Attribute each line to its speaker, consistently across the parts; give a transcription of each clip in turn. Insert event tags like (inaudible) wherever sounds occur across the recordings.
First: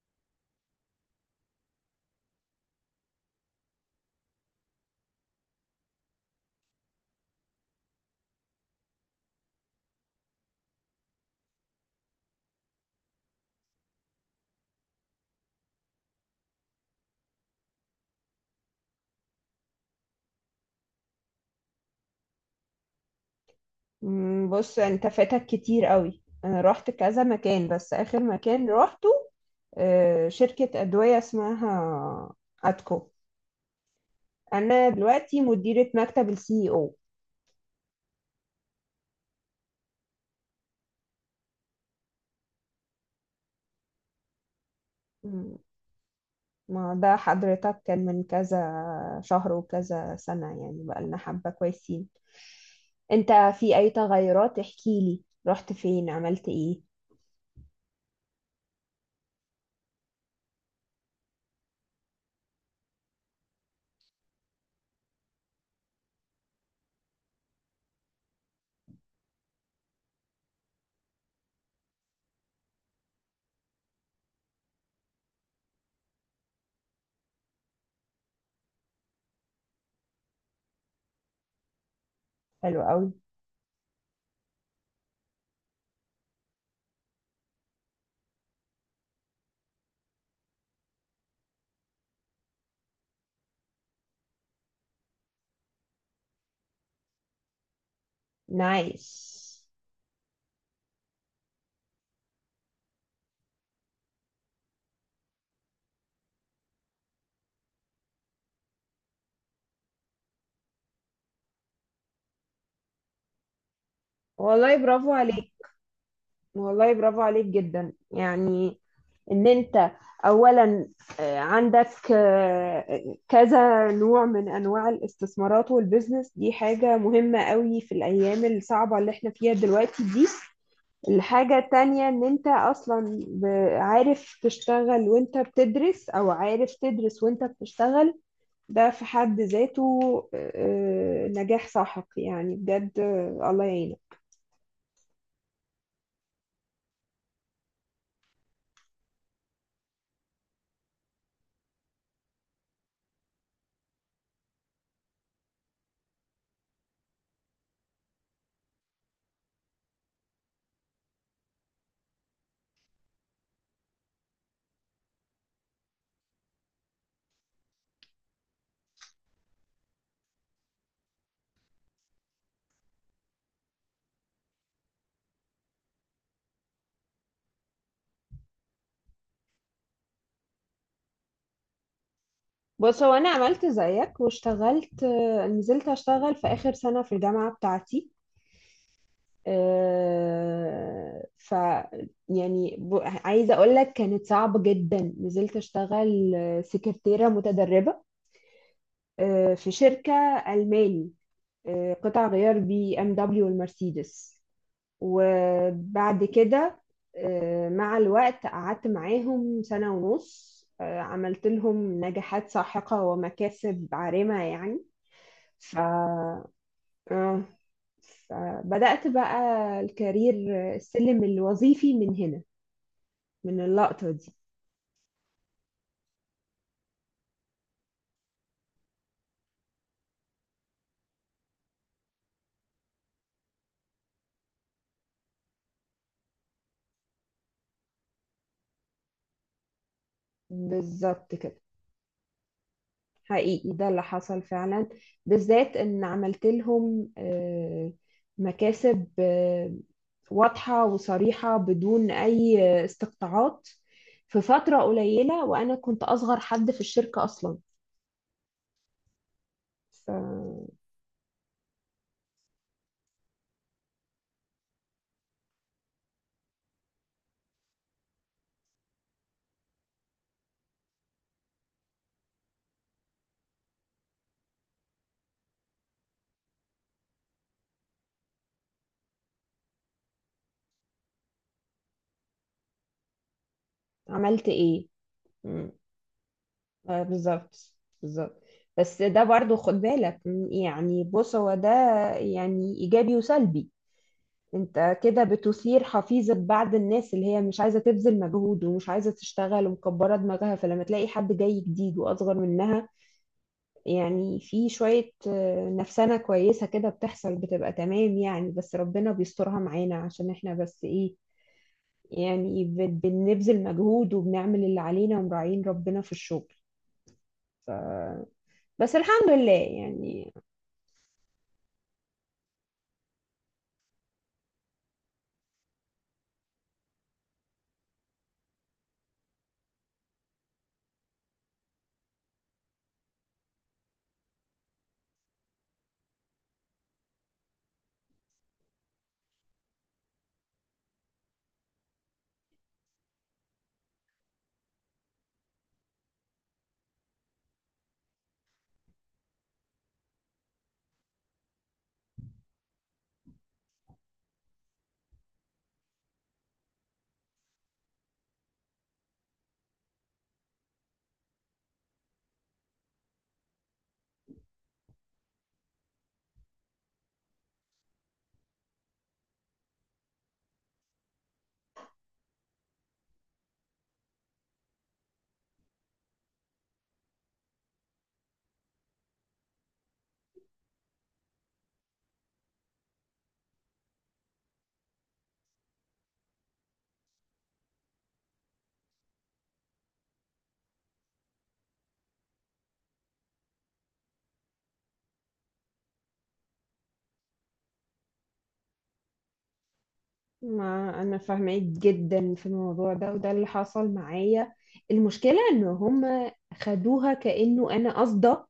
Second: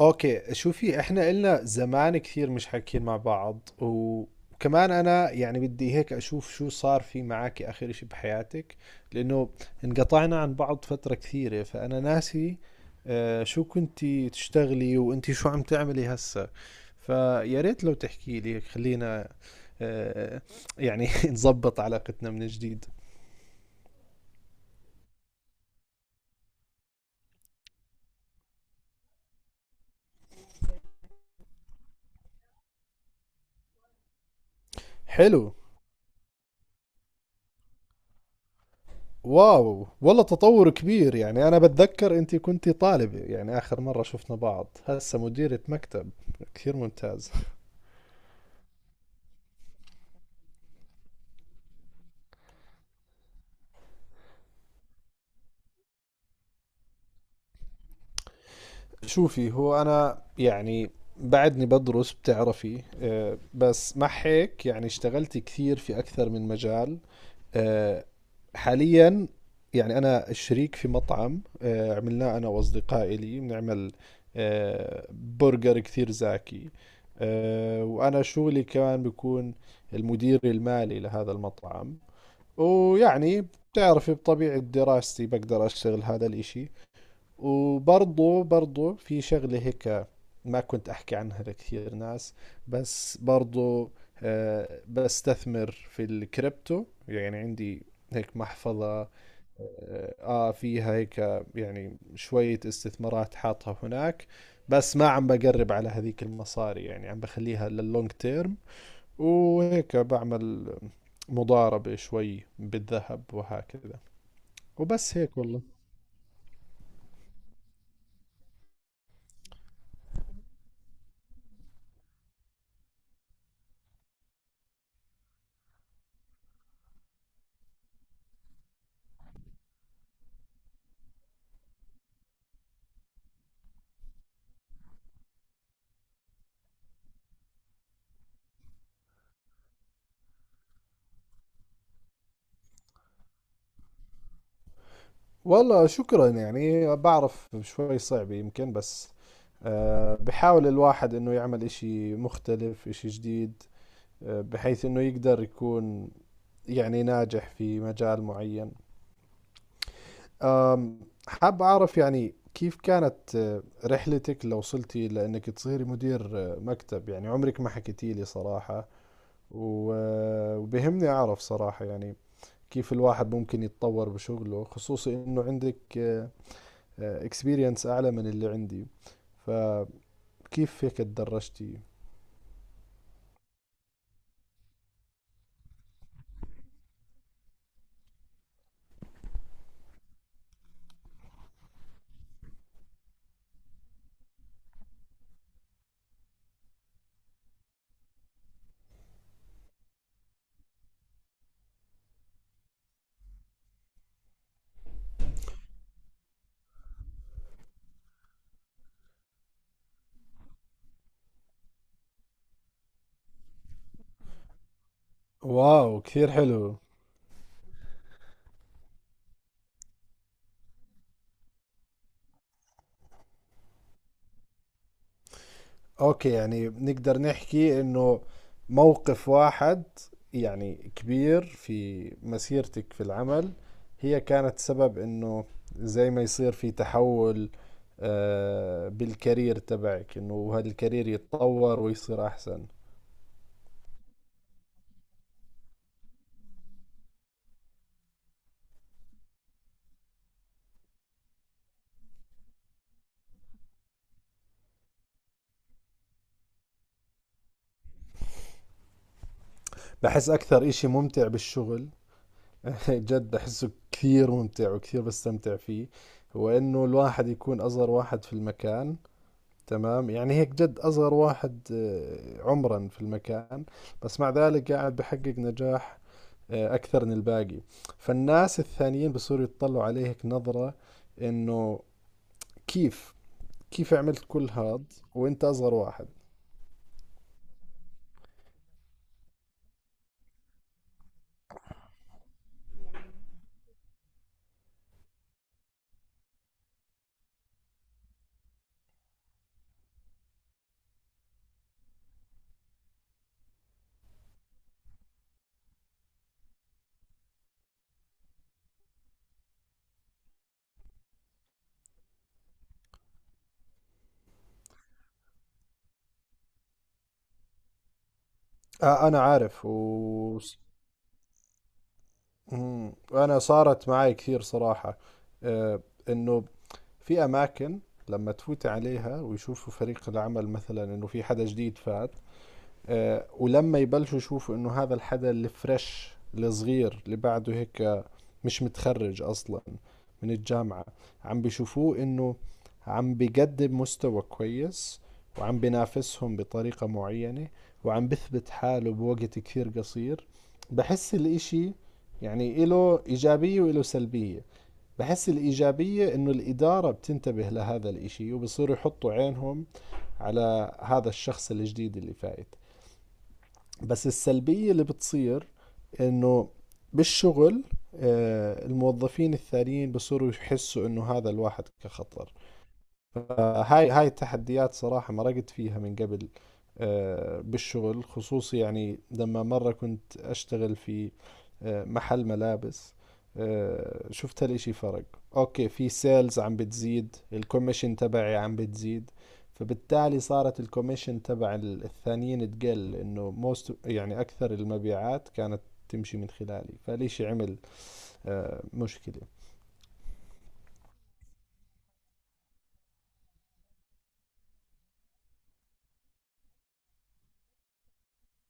Speaker 1: اوكي، شوفي، احنا إلنا زمان كثير مش حاكيين مع بعض، وكمان انا يعني بدي هيك اشوف شو صار في معك اخر اشي بحياتك، لانه انقطعنا عن بعض فترة كثيرة فانا ناسي. شو كنتي تشتغلي وانتي شو عم تعملي هسا؟ فيا ريت لو تحكي لي. خلينا آه، يعني (laughs) نظبط علاقتنا من جديد.
Speaker 2: بص انت فاتك كتير قوي. انا رحت كذا مكان، بس اخر مكان روحته شركة ادوية اسمها اتكو. انا دلوقتي
Speaker 1: حلو.
Speaker 2: مديرة مكتب السي او.
Speaker 1: واو، والله تطور كبير. يعني أنا بتذكر أنت كنت طالبة، يعني آخر مرة شفنا بعض، هسه مديرة مكتب. كثير
Speaker 2: ما ده
Speaker 1: ممتاز.
Speaker 2: حضرتك كان من كذا شهر وكذا سنة. يعني بقالنا حبة كويسين. انت، في اي تغيرات؟ احكيلي، رحت فين؟ عملت ايه؟
Speaker 1: شوفي، هو أنا يعني بعدني بدرس بتعرفي، بس مع هيك يعني اشتغلت كثير في أكثر من مجال. آه، حاليا يعني انا شريك في مطعم عملناه انا واصدقائي، لي بنعمل برجر كثير زاكي. وانا شغلي كمان بكون المدير المالي لهذا المطعم.
Speaker 2: حلو قوي.
Speaker 1: ويعني بتعرفي بطبيعة دراستي بقدر أشتغل هذا الإشي. وبرضه في شغلة هيك ما كنت أحكي عنها لكثير ناس، بس برضو بستثمر في الكريبتو. يعني عندي هيك محفظة،
Speaker 2: نايس.
Speaker 1: فيها هيك يعني شوية استثمارات حاطها هناك. بس ما عم بقرب على هذيك المصاري، يعني عم بخليها لللونج تيرم. وهيك بعمل مضاربة شوي بالذهب وهكذا.
Speaker 2: والله برافو
Speaker 1: وبس هيك
Speaker 2: عليك.
Speaker 1: والله.
Speaker 2: والله برافو عليك جدا يعني، ان انت اولا، عندك كذا نوع من انواع الاستثمارات والبزنس، دي حاجة مهمة قوي في الايام الصعبة اللي احنا فيها دلوقتي دي. الحاجة التانية ان انت اصلا عارف تشتغل وانت بتدرس، او عارف تدرس وانت بتشتغل. ده في حد ذاته آه، نجاح ساحق يعني بجد. الله يعينك.
Speaker 1: والله شكرا. يعني بعرف شوي صعب يمكن، بس بحاول الواحد انه يعمل اشي مختلف اشي جديد، بحيث انه يقدر يكون يعني ناجح في مجال معين. آم، حاب اعرف يعني كيف كانت رحلتك لو وصلتي لانك تصيري مدير مكتب. يعني عمرك ما حكيتي لي صراحة. وبهمني اعرف صراحة يعني كيف الواحد ممكن يتطور بشغله، خصوصي انه عندك اكسبيرينس اعلى من اللي عندي. فكيف هيك تدرجتي؟
Speaker 2: بص، هو انا عملت زيك واشتغلت، نزلت اشتغل في اخر سنة في الجامعة بتاعتي. آه، ف يعني عايزة اقول لك كانت صعبة جدا. نزلت اشتغل سكرتيرة متدربة في شركة ألماني، قطع غيار BMW والمرسيدس. وبعد كده، مع الوقت قعدت معاهم سنة ونص. عملت لهم نجاحات ساحقة ومكاسب عارمة يعني. ف
Speaker 1: واو، كثير حلو.
Speaker 2: آه. فبدأت بقى الكارير، السلم الوظيفي، من هنا، من اللقطة دي.
Speaker 1: اوكي، يعني نقدر نحكي انه موقف واحد يعني كبير في مسيرتك في العمل، هي كانت سبب انه زي ما يصير في تحول بالكارير تبعك، انه هذا الكارير
Speaker 2: بالظبط كده،
Speaker 1: يتطور ويصير احسن.
Speaker 2: حقيقي ده اللي حصل فعلا، بالذات ان عملت لهم مكاسب واضحة وصريحة بدون اي استقطاعات في فترة قليلة. وانا كنت اصغر حد في الشركة اصلا.
Speaker 1: بحس اكثر اشي ممتع بالشغل (laughs) جد أحسه كثير ممتع وكثير بستمتع فيه، هو إنه الواحد يكون أصغر واحد في المكان. تمام، يعني هيك جد أصغر واحد عمرا في المكان، بس مع ذلك قاعد بحقق نجاح أكثر من الباقي. فالناس الثانيين بصيروا يتطلعوا عليه هيك نظرة، إنه كيف كيف عملت
Speaker 2: فعملت
Speaker 1: كل هاد
Speaker 2: ايه؟
Speaker 1: وأنت أصغر واحد؟
Speaker 2: بالظبط، بالظبط. بس ده برضو خد بالك، يعني بص هو ده يعني إيجابي وسلبي. انت كده بتثير حفيظة بعض الناس اللي هي مش عايزة تبذل مجهود ومش عايزة تشتغل ومكبرة دماغها. فلما تلاقي حد جاي جديد وأصغر منها، يعني في شوية نفسنة كويسة كده بتحصل، بتبقى تمام يعني. بس ربنا بيسترها معانا، عشان احنا بس ايه، يعني بنبذل مجهود وبنعمل اللي علينا ومراعين ربنا في الشغل. ف... بس
Speaker 1: أنا
Speaker 2: الحمد لله
Speaker 1: عارف
Speaker 2: يعني.
Speaker 1: و... مم. وأنا صارت معي كثير صراحة. آه، انه في أماكن لما تفوت عليها ويشوفوا فريق العمل مثلا إنه في حدا جديد فات، ولما يبلشوا يشوفوا إنه هذا الحدا الفريش الصغير اللي بعده هيك، مش متخرج أصلا من الجامعة، عم بيشوفوه إنه عم بيقدم مستوى كويس، وعم بينافسهم بطريقة معينة، وعم بثبت حاله بوقت كثير قصير. بحس الإشي يعني إله إيجابية وإله سلبية. بحس الإيجابية إنه الإدارة بتنتبه لهذا الإشي وبصيروا يحطوا عينهم على هذا الشخص الجديد اللي فايت. بس السلبية اللي بتصير إنه بالشغل الموظفين الثانيين بصيروا يحسوا إنه هذا الواحد كخطر. فهاي التحديات صراحة مرقت فيها من قبل بالشغل خصوصي. يعني لما مرة كنت أشتغل في محل ملابس، شفت الاشي فرق. اوكي، في سيلز عم بتزيد، الكوميشن تبعي عم بتزيد، فبالتالي صارت الكوميشن تبع الثانيين تقل، انه موست يعني اكثر المبيعات كانت تمشي من خلالي، فالاشي عمل مشكلة.
Speaker 2: ما انا فاهمه جدا في الموضوع ده، وده اللي حصل معايا. المشكله ان هم خدوها كانه انا قصده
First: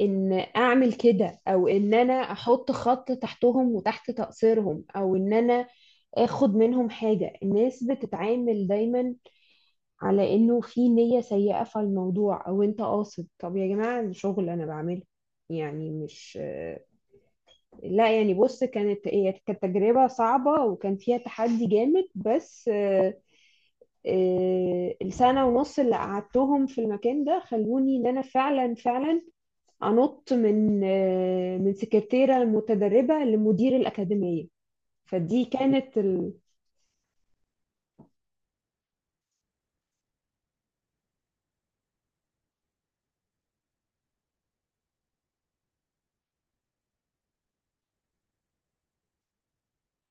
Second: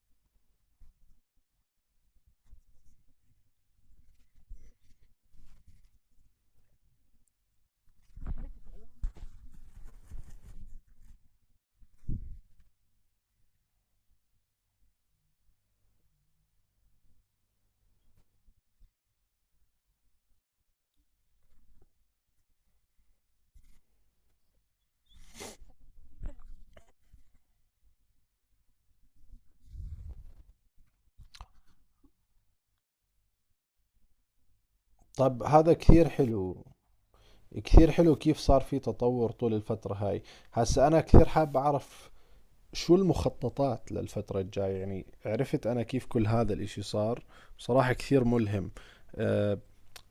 Speaker 2: ان اعمل كده، او ان انا احط خط تحتهم وتحت تقصيرهم، او ان انا اخد منهم حاجه. الناس بتتعامل دايما على انه في نيه سيئه في الموضوع، او انت قاصد. طب يا جماعه، شغل انا بعمله يعني، مش، لا يعني. بص، هي كانت تجربة صعبة وكان فيها تحدي جامد. بس السنة ونص اللي قعدتهم في المكان ده خلوني ان انا فعلا فعلا انط من من سكرتيرة متدربة لمدير الأكاديمية.
Speaker 1: طب
Speaker 2: فدي
Speaker 1: هذا
Speaker 2: كانت
Speaker 1: كثير حلو، كثير حلو. كيف صار في تطور طول الفترة هاي؟ هسا أنا كثير حاب أعرف شو المخططات للفترة الجاية. يعني عرفت أنا كيف كل هذا الإشي صار، بصراحة كثير ملهم. أه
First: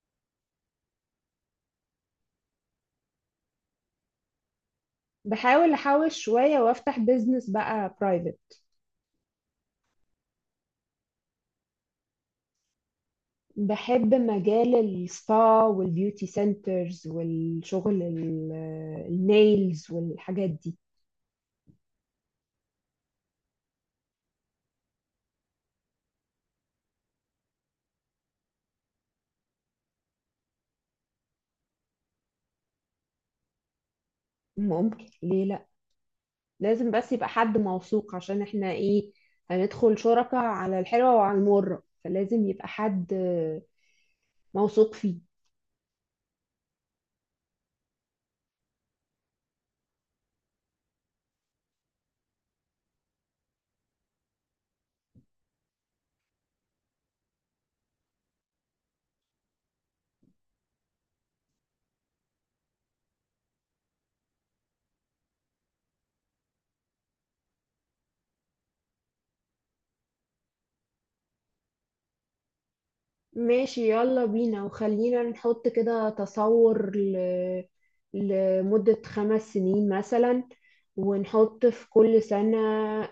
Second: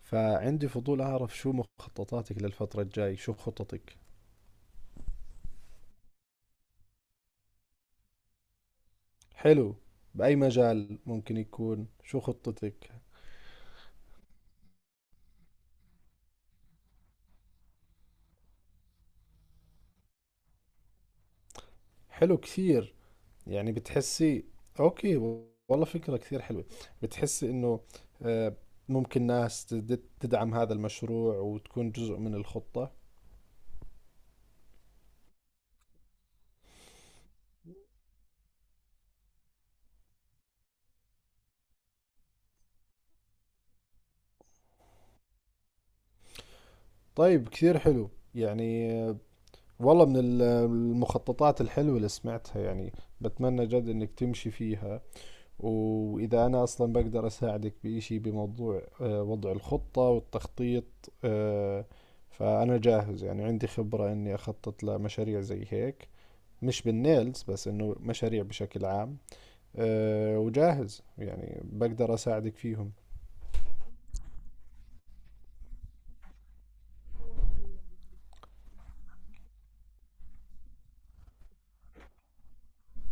Speaker 1: فعندي فضول أعرف شو مخططاتك للفترة الجاي، شو خططك؟
Speaker 2: بحاول احوش شوية وافتح بيزنس بقى برايفت.
Speaker 1: حلو. بأي مجال ممكن يكون؟ شو خطتك؟
Speaker 2: بحب مجال السبا والبيوتي سنترز والشغل النيلز والحاجات دي.
Speaker 1: حلو كثير. يعني بتحسي؟ اوكي، والله فكرة كثير حلوة. بتحسي انه آه، ممكن ناس تدعم هذا المشروع وتكون جزء من الخطة؟
Speaker 2: ممكن، ليه لا. لازم بس يبقى حد موثوق، عشان احنا ايه، هندخل شركة على الحلوة وعلى المرة، فلازم يبقى حد موثوق فيه.
Speaker 1: طيب كثير حلو. يعني والله من المخططات الحلوة اللي سمعتها، يعني بتمنى جد انك تمشي فيها. واذا انا اصلا بقدر اساعدك بإشي بموضوع وضع الخطة والتخطيط، آه، فانا جاهز. يعني عندي خبرة اني اخطط لمشاريع زي هيك، مش بالنيلز بس، انه مشاريع بشكل عام. وجاهز يعني بقدر اساعدك فيهم.
Speaker 2: ماشي، يلا بينا. وخلينا نحط كده تصور لمدة 5 سنين مثلا، ونحط في كل سنة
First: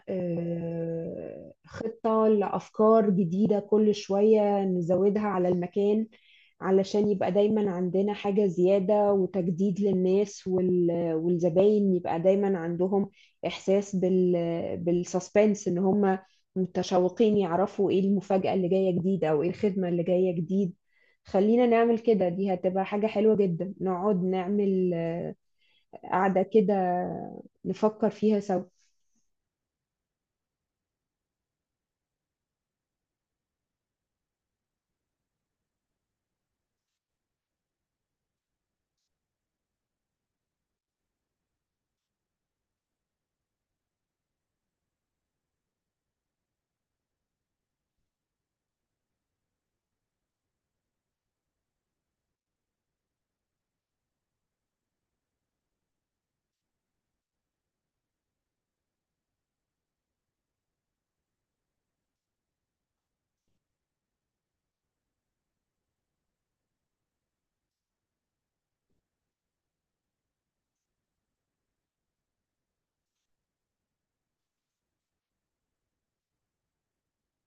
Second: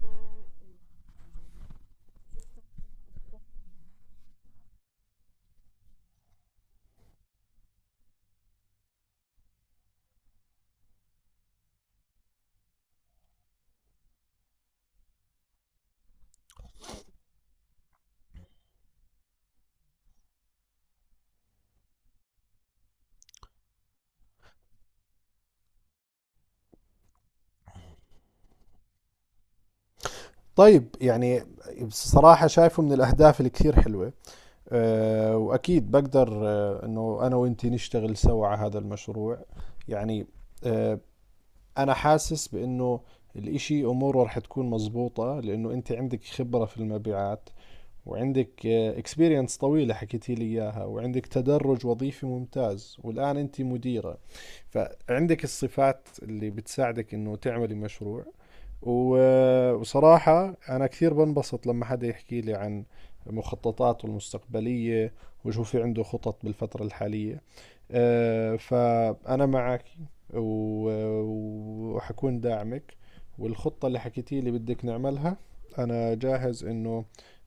Speaker 2: خطة لأفكار جديدة كل شوية نزودها على المكان، علشان يبقى دايما عندنا حاجة زيادة وتجديد للناس، والزباين يبقى دايما عندهم إحساس بالسسبنس، إن هم متشوقين يعرفوا إيه المفاجأة اللي جاية جديد أو إيه الخدمة اللي جاية جديد. خلينا نعمل كده، دي هتبقى حاجة حلوة جدا. نقعد نعمل قعدة كده، نفكر فيها سوا.
Speaker 1: طيب يعني بصراحة شايفه من الأهداف الكثير حلوة. وأكيد بقدر إنه أنا وإنتي نشتغل سوا على هذا المشروع. يعني أه أنا حاسس بإنه الإشي أموره رح تكون مزبوطة، لأنه أنت عندك خبرة في المبيعات، وعندك اكسبيرينس طويلة حكيتي لي إياها، وعندك تدرج وظيفي ممتاز، والآن أنت مديرة. فعندك الصفات اللي بتساعدك انه تعملي مشروع. وصراحة انا كثير بنبسط لما حدا يحكي لي عن مخططاته المستقبلية وشو في عنده خطط بالفترة الحالية. فأنا معك وحكون داعمك. والخطة اللي حكيتي لي بدك نعملها أنا جاهز إنه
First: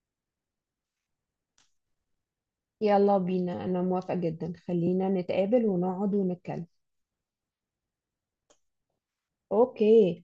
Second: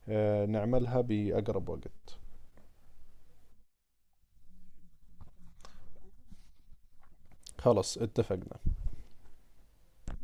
Speaker 1: نعملها بأقرب وقت.
Speaker 2: يلا بينا، أنا موافقة جدا. خلينا نتقابل ونقعد ونتكلم.
Speaker 1: خلص اتفقنا.
Speaker 2: أوكي.